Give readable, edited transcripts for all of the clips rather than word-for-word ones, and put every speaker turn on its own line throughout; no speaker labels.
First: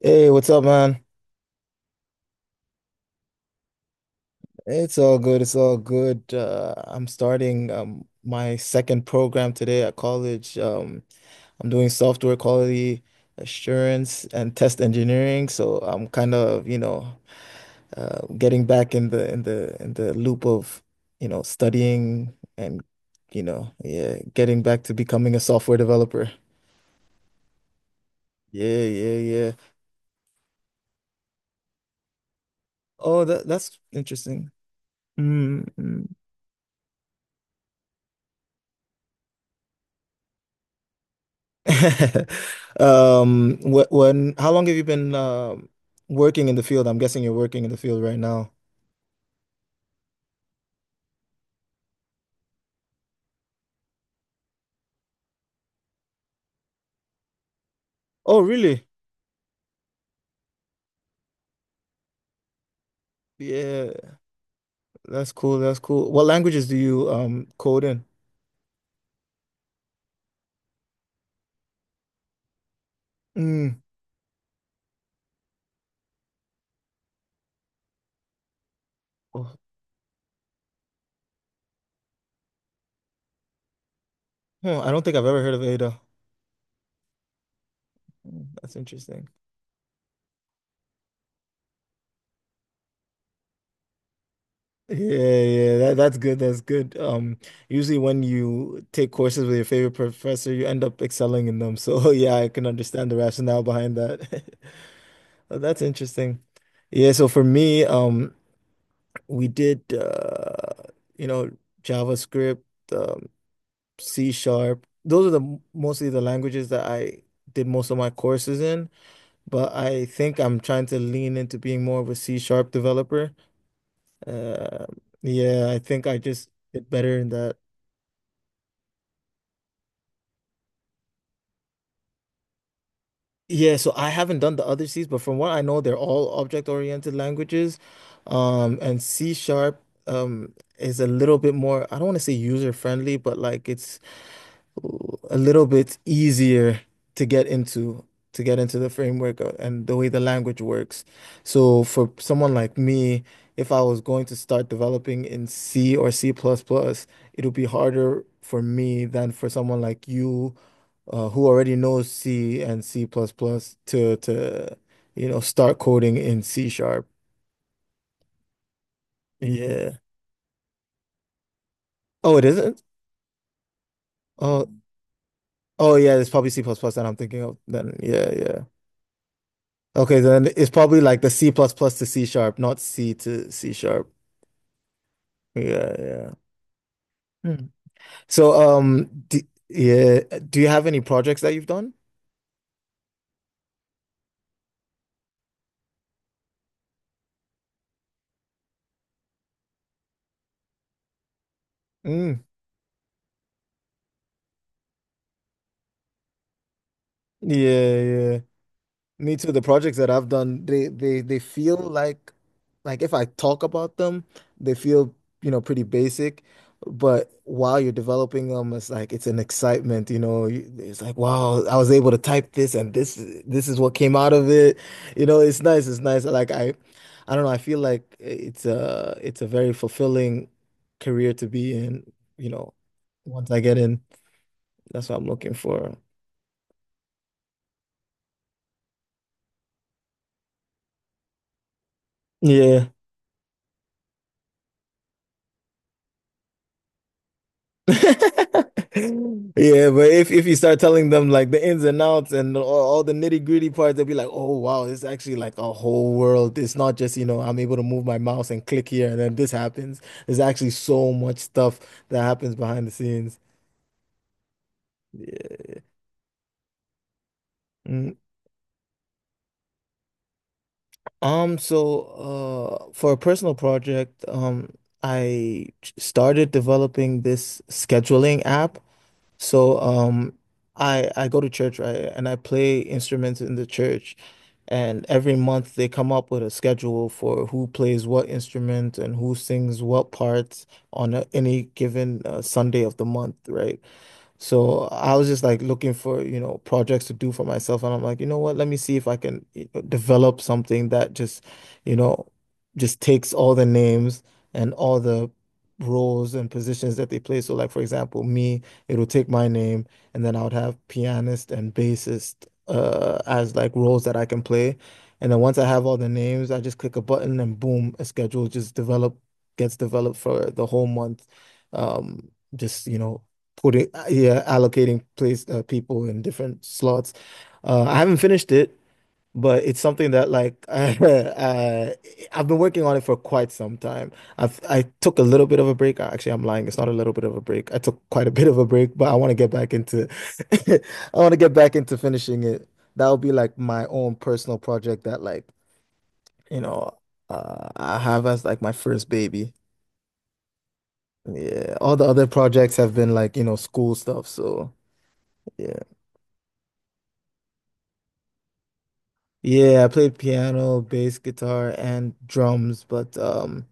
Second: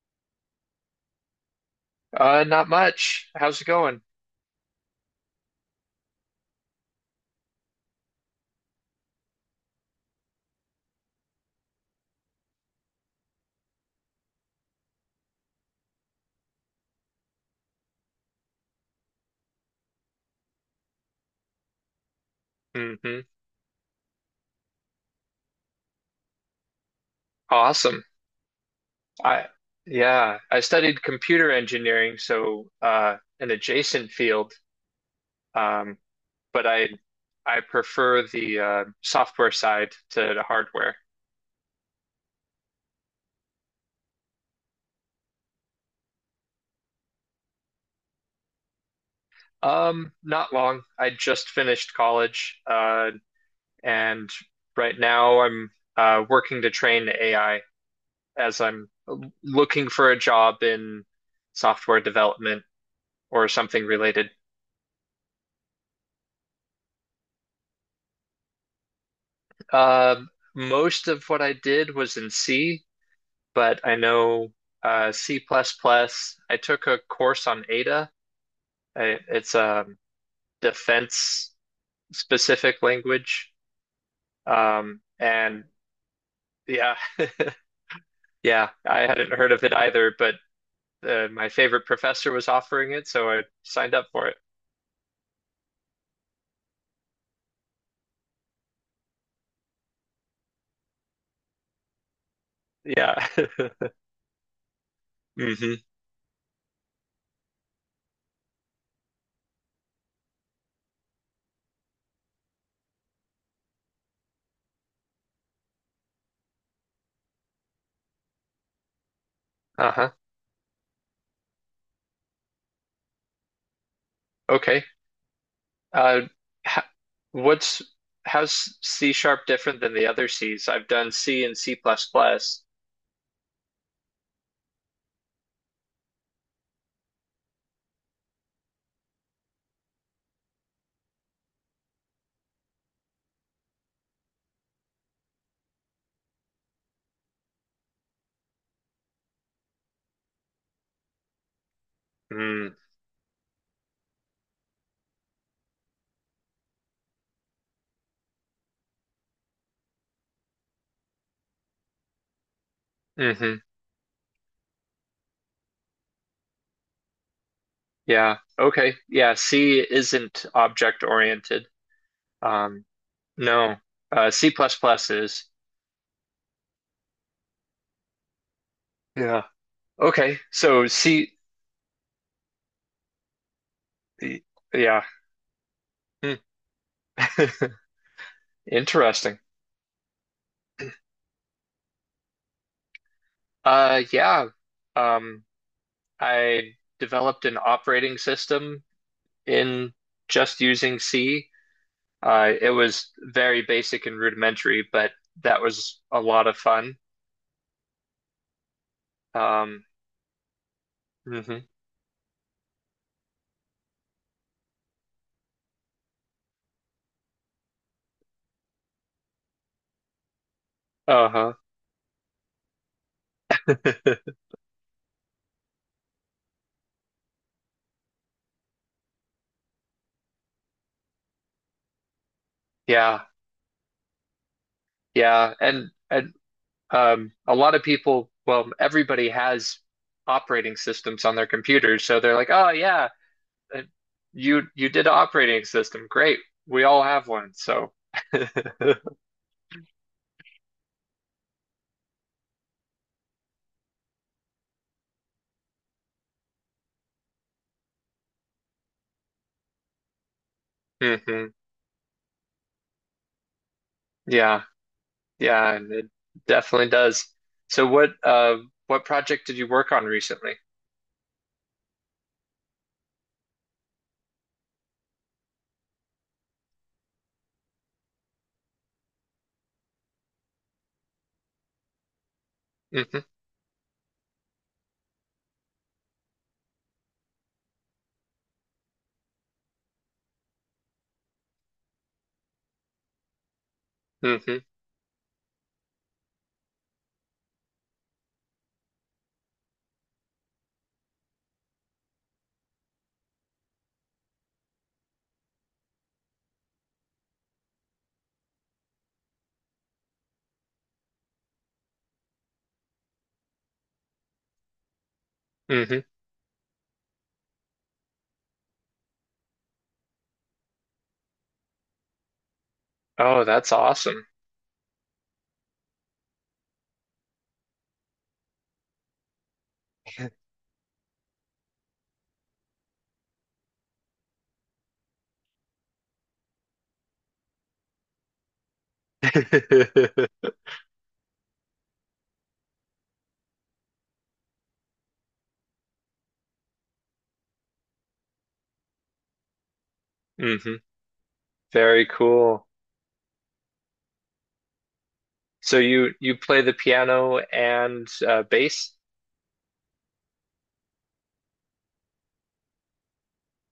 Hey, what's up, man?
Not much. How's it going?
It's all good. It's all good. I'm starting my second program today at college. I'm doing software quality assurance and test engineering. So I'm kind of, getting back in the loop of, studying and,
Hmm.
yeah, getting back to becoming a software developer.
Awesome.
Yeah, yeah,
I
yeah.
Yeah, I studied computer engineering, so
Oh, that
an
that's
adjacent
interesting.
field. Um,
Mm-hmm.
but I prefer the software side to the hardware.
How long have you been working in the field? I'm guessing you're working in the field right now.
Not long. I just finished college, and right now I'm working to train AI
Oh,
as
really?
I'm looking for a job in software development or something
Yeah,
related.
that's cool. That's cool. What languages do you code in?
Most of what I did was in C,
Mm.
but I know C++. Plus plus. I took a course on Ada. It's
Oh,
a defense specific language.
huh, I don't think I've ever heard of
And
Ada.
yeah,
Mm,
yeah,
that's
I
interesting.
hadn't heard of it either, but my favorite professor was offering it, so I signed up for it.
Yeah, yeah, that's good. That's good. Usually when you take courses with your favorite professor, you end up excelling in them. So yeah, I can understand the
Yeah.
rationale behind that. Oh,
Hmm.
that's interesting. Yeah, so for me, we did you know JavaScript, um, C sharp. Those are the mostly the languages that I did most of my courses in, but I
Uh-huh.
think I'm trying to lean into being more of a C sharp developer.
Okay.
Uh, yeah, I think I
Uh,
just
h-
did better in that.
what's how's C sharp different than the other C's? I've done C and C plus plus.
Yeah, so I haven't done the other C's, but from what I know, they're all object-oriented languages. And C sharp is a little bit more, I don't want to say user-friendly, but like it's a little bit easier to get into the framework and the way the language works. So for someone
Mm.
like me, if I was going to start developing in C or C++, plus plus, it would be harder for me than for someone like you who already knows C and C++ plus
Hmm.
plus to you know start coding in C sharp.
Yeah. Okay. Yeah. C
Yeah.
isn't object oriented.
Oh, it isn't?
Um, no. C
Oh,
plus plus is.
oh yeah, it's probably C++ plus plus that I'm thinking of then. Yeah, yeah.
Yeah.
Okay,
Okay.
then it's
So
probably like the
C.
C plus plus to C sharp, not C to C sharp.
y- Yeah.
Yeah, yeah.
Hmm.
Hmm. So,
Interesting.
d yeah, do you have any projects that you've done?
Yeah. Um, I developed an operating system in just using C.
Mm.
It was very basic and rudimentary, but that was a lot of fun.
Yeah, yeah. Me too. The
Um,
projects that I've done, they
hmm.
feel like if I talk about them, they feel, you know, pretty basic. But while you're developing them, it's like it's an excitement, you know. It's like,
Uh-huh.
wow, I was able to type this and this is what came out of it. It's nice, it's nice. Like I don't know, I feel like it's a very fulfilling career to be in,
Yeah.
once I get in. That's what I'm looking
Yeah. And
for.
and a lot of people, well, everybody has operating systems on their computers, so they're like, "Oh
Yeah.
yeah, uh, you did an operating system. Great. We all have one." So
Yeah, but if you start telling them like the ins and outs and all the nitty-gritty parts, they'll be like, "Oh wow, it's actually like a whole world. It's not just, I'm able to move my mouse and click here and then this happens. There's actually so much
hmm.
stuff that happens behind the scenes."
Yeah. Yeah,
Yeah.
and it definitely does. So what
Mm.
uh what project did you work on recently?
So for a personal project, I started developing this scheduling app. So I go to church, right? And I play
Hmm.
instruments in the church. And every month they come up with a schedule for who plays what instrument and who sings what parts on any given Sunday of the month, right?
Hmm.
So I was just like looking for, projects to do for myself. And I'm like, you know what? Let me see if I can develop something that just, you know, takes all the names and all the roles and positions that they play. So like, for example, me, it'll take my name and then I would have pianist and bassist as like roles that I can play. And then once I have all
Hmm.
the names, I just click a button and boom, a schedule just develop gets developed for the whole month. Um, just, you know,
Oh, that's
putting
awesome.
yeah allocating place people in different slots. I haven't finished it, but it's something that like I've been working on it for quite some time. I took a little bit of a break. Actually, I'm lying. It's not a little bit of a break. I took quite a bit of a break, but I want to get back into
Hmm.
I want to get back into finishing it. That'll be like my own personal project that like you know I have as like my first baby. Yeah, all the
Very
other
cool.
projects have been like, school stuff. So, yeah.
So you play the piano and bass?
Yeah, I played piano, bass, guitar, and drums, but um,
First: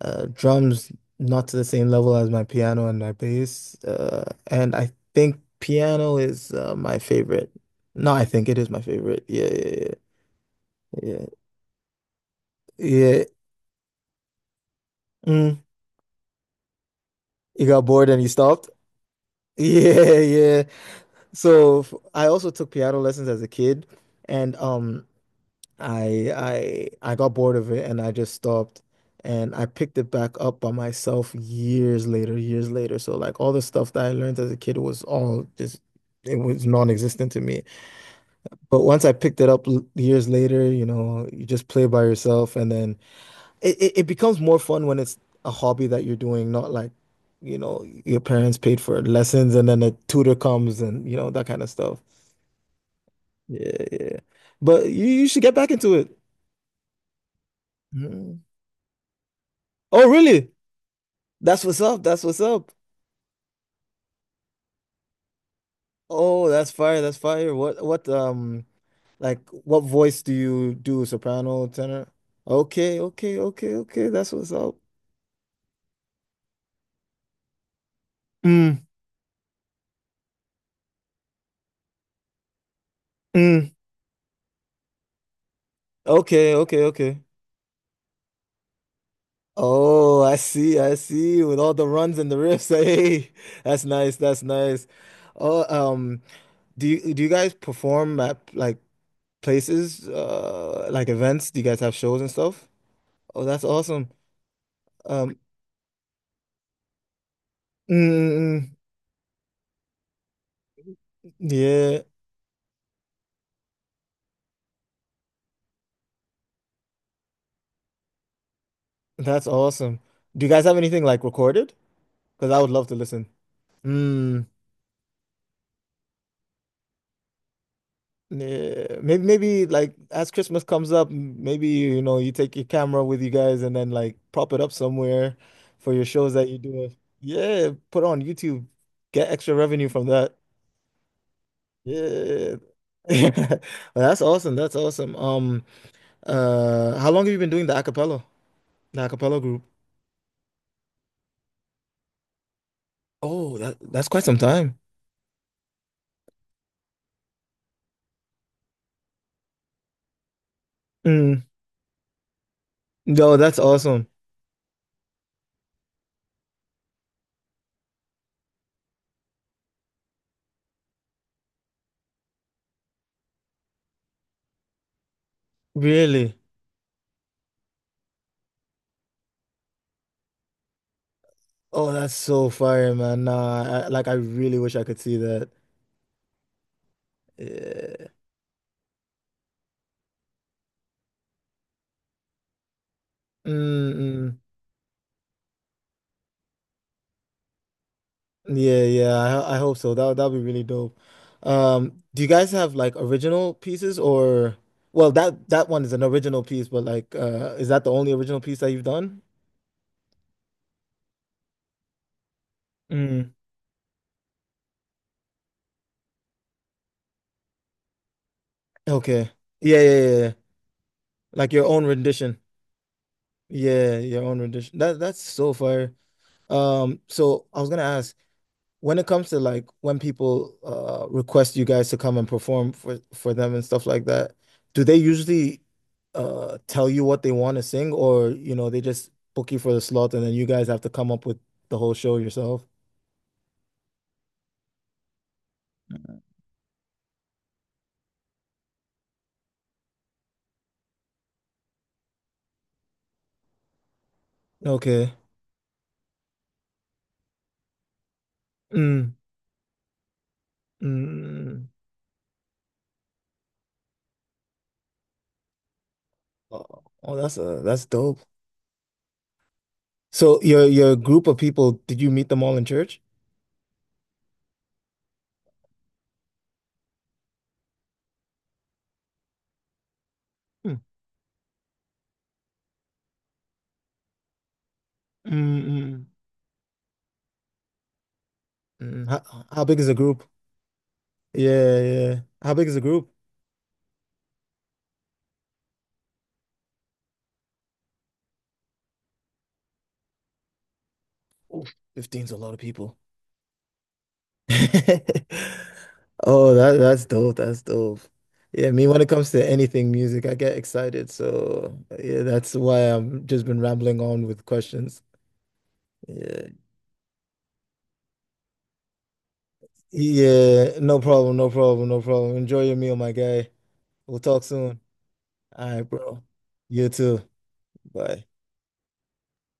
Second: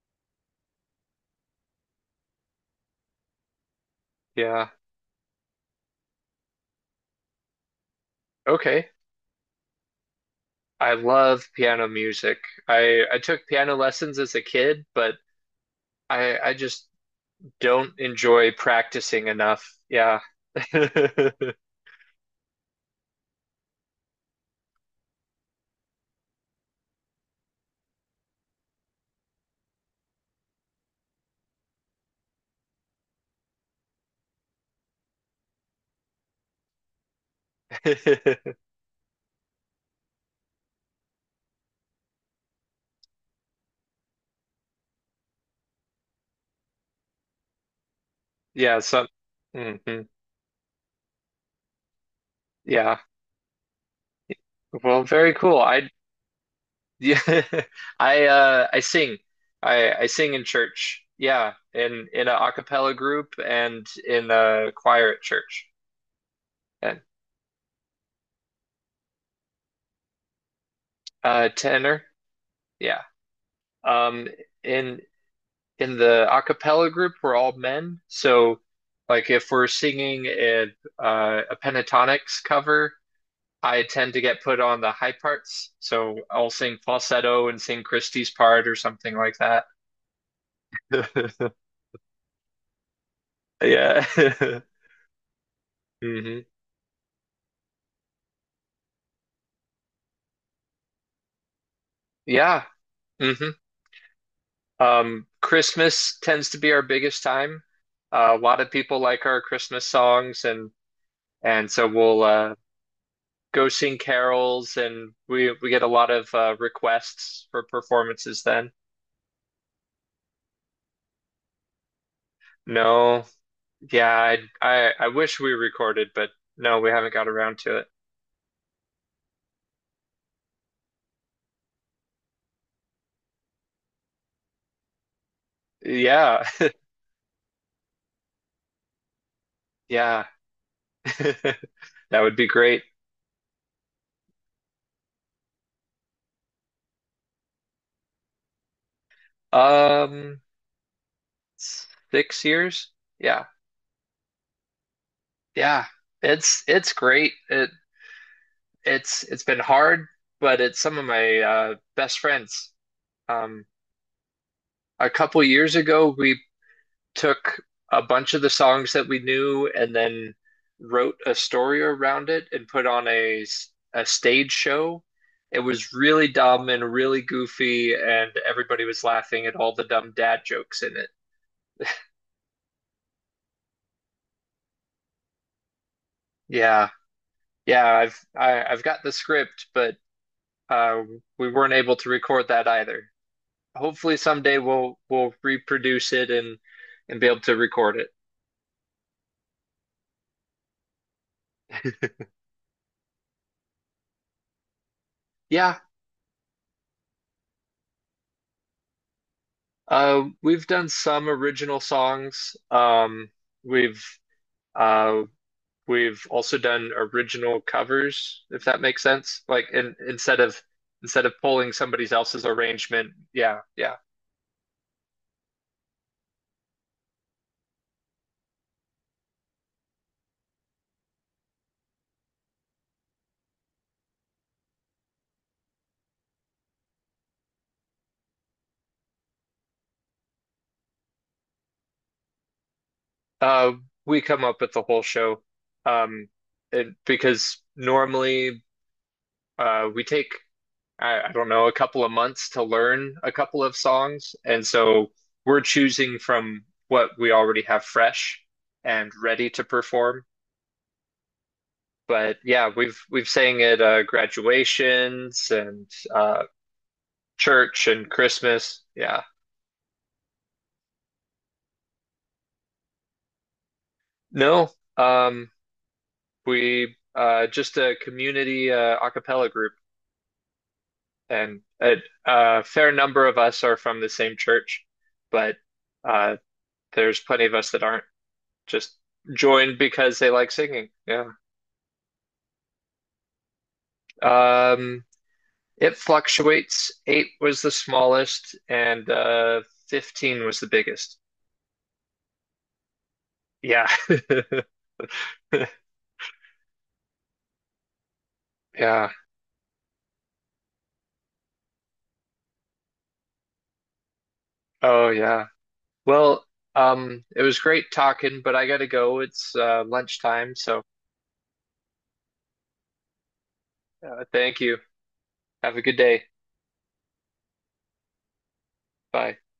uh, drums not to the same level as my piano and my bass. Uh,
Yeah.
and I think piano is my favorite. No, I think it is my
Okay.
favorite. Yeah, yeah,
I
yeah,
love piano music.
yeah,
I
yeah.
took piano lessons as a kid, but
Mm,
I just
you got
don't
bored and you
enjoy
stopped?
practicing enough.
Yeah,
Yeah.
yeah. So I also took piano lessons as a kid, and um. I I I got bored of it and I just stopped and I picked it back up by myself years later, years later. So like all the stuff that I learned as a kid was all just it was non-existent to me. But once I picked it up years later, you know, you just play by yourself and then it becomes more fun when it's a hobby that you're doing, not like, your parents paid
Yeah,
for
so
lessons and then a
mhm.
tutor comes and that kind of stuff.
Yeah.
Yeah, yeah. But
Well,
you
very
should get
cool.
back
I
into it.
Yeah,
Mhm.
I sing. I
Oh,
sing in
really?
church. Yeah,
That's what's up. That's
in
what's
a
up.
cappella group and in a choir at church.
Oh, that's fire.
And
That's fire. What like what voice do you do? Soprano,
tenor.
tenor? Okay,
Yeah.
okay, okay, okay.
Um
That's what's up.
in in the a cappella group we're all men. So
Mm,
like if we're singing a pentatonics cover,
mm.
I tend to get put on the high parts. So I'll
Okay,
sing
okay, okay.
falsetto and sing Christie's part or something like that.
Oh, I see. I see. With all the runs and the riffs. Hey, that's
Yeah.
nice. That's nice. Oh, um,
Hmm.
do you guys perform at like places, like events? Do you guys have shows and
Yeah.
stuff? Oh,
Hmm.
that's awesome. Um,
Christmas tends to be our biggest time.
mm,
A
mm,
lot of
mm.
people like our Christmas songs, and so
Yeah.
we'll go sing carols, and we get a lot of requests for performances then.
That's awesome. Do you guys have anything like recorded? Because I would love to
No,
listen.
yeah,
Mm,
I wish we recorded, but no, we haven't got around to it.
maybe like as Christmas comes up, maybe you take your camera with you guys and then like prop it up somewhere for your shows
Yeah,
that you do. Yeah, put on YouTube, get extra revenue from
yeah,
that.
that would be
Yeah.
great.
Well, that's awesome. That's awesome. How long have you been doing the a cappella, group?
Um, 6 years? Yeah,
Oh, that's quite some time.
yeah, it's great. It's been hard, but it's some of my
Mm.
best friends.
No, that's
Um,
awesome.
a couple years ago, we took a bunch of the songs that we knew and then wrote a story around it and put on a stage show. It was really
Really?
dumb and really goofy, and everybody was laughing at all the dumb dad jokes in it.
Oh, that's so fire, man. Nah, like I really wish I could see that.
Yeah, yeah,
Yeah.
I've got the script, but uh, we weren't able to record that either. Hopefully
Mm-mm.
someday we'll reproduce it and be able to record it.
Yeah, yeah. I hope so. That'd be really dope. Do you guys have like original pieces or well, that
Yeah,
one is an original piece, but like is that the only original piece that you've done?
we've done some original songs.
Mm.
We've uh, we've also done original covers, if that makes
Okay.
sense.
Yeah, yeah, yeah, yeah.
Instead of
Like your
pulling
own
somebody
rendition.
else's arrangement, yeah, yeah.
Yeah, your own rendition. That's so fire. So I was gonna ask when it comes to like when people request you guys to come and perform for them and stuff like that, do they usually tell you what they want to sing or they just book you for the slot and then you guys have to come up with the whole show yourself?
Uh, we come up with the whole show um, and because normally we take I don't know, a couple of months to learn a couple of songs. And so
Okay.
we're choosing from what we already have fresh and
Mm,
ready to perform.
mm.
But yeah, we've sang at graduations and uh,
Oh, oh, that's
church and
dope.
Christmas. Yeah.
So your group of people, did you meet them all in church?
No, um, we just a community a cappella group,
Mm,
and a fair number of us are from the same church,
mm,
but
mm,
uh, there's plenty of us that aren't. Just
mm. How
joined
big is the
because
group?
they like singing. Yeah.
Yeah, yeah. How big is the group?
Um, it fluctuates. Eight was the smallest, and 15 was the biggest.
Oof, 15's a lot of people.
Yeah.
Oh, that's dope. That's dope. Yeah, me when it
Yeah.
comes to anything music, I get excited. So yeah, that's why I've just been rambling on with questions.
Oh, yeah. Well,
Yeah.
it was great talking, but I gotta go. It's lunchtime,
Yeah,
so
no problem, no problem, no problem. Enjoy your meal, my guy. We'll talk
thank you.
soon. All
Have
right,
a good
bro.
day.
You too. Bye.
Bye.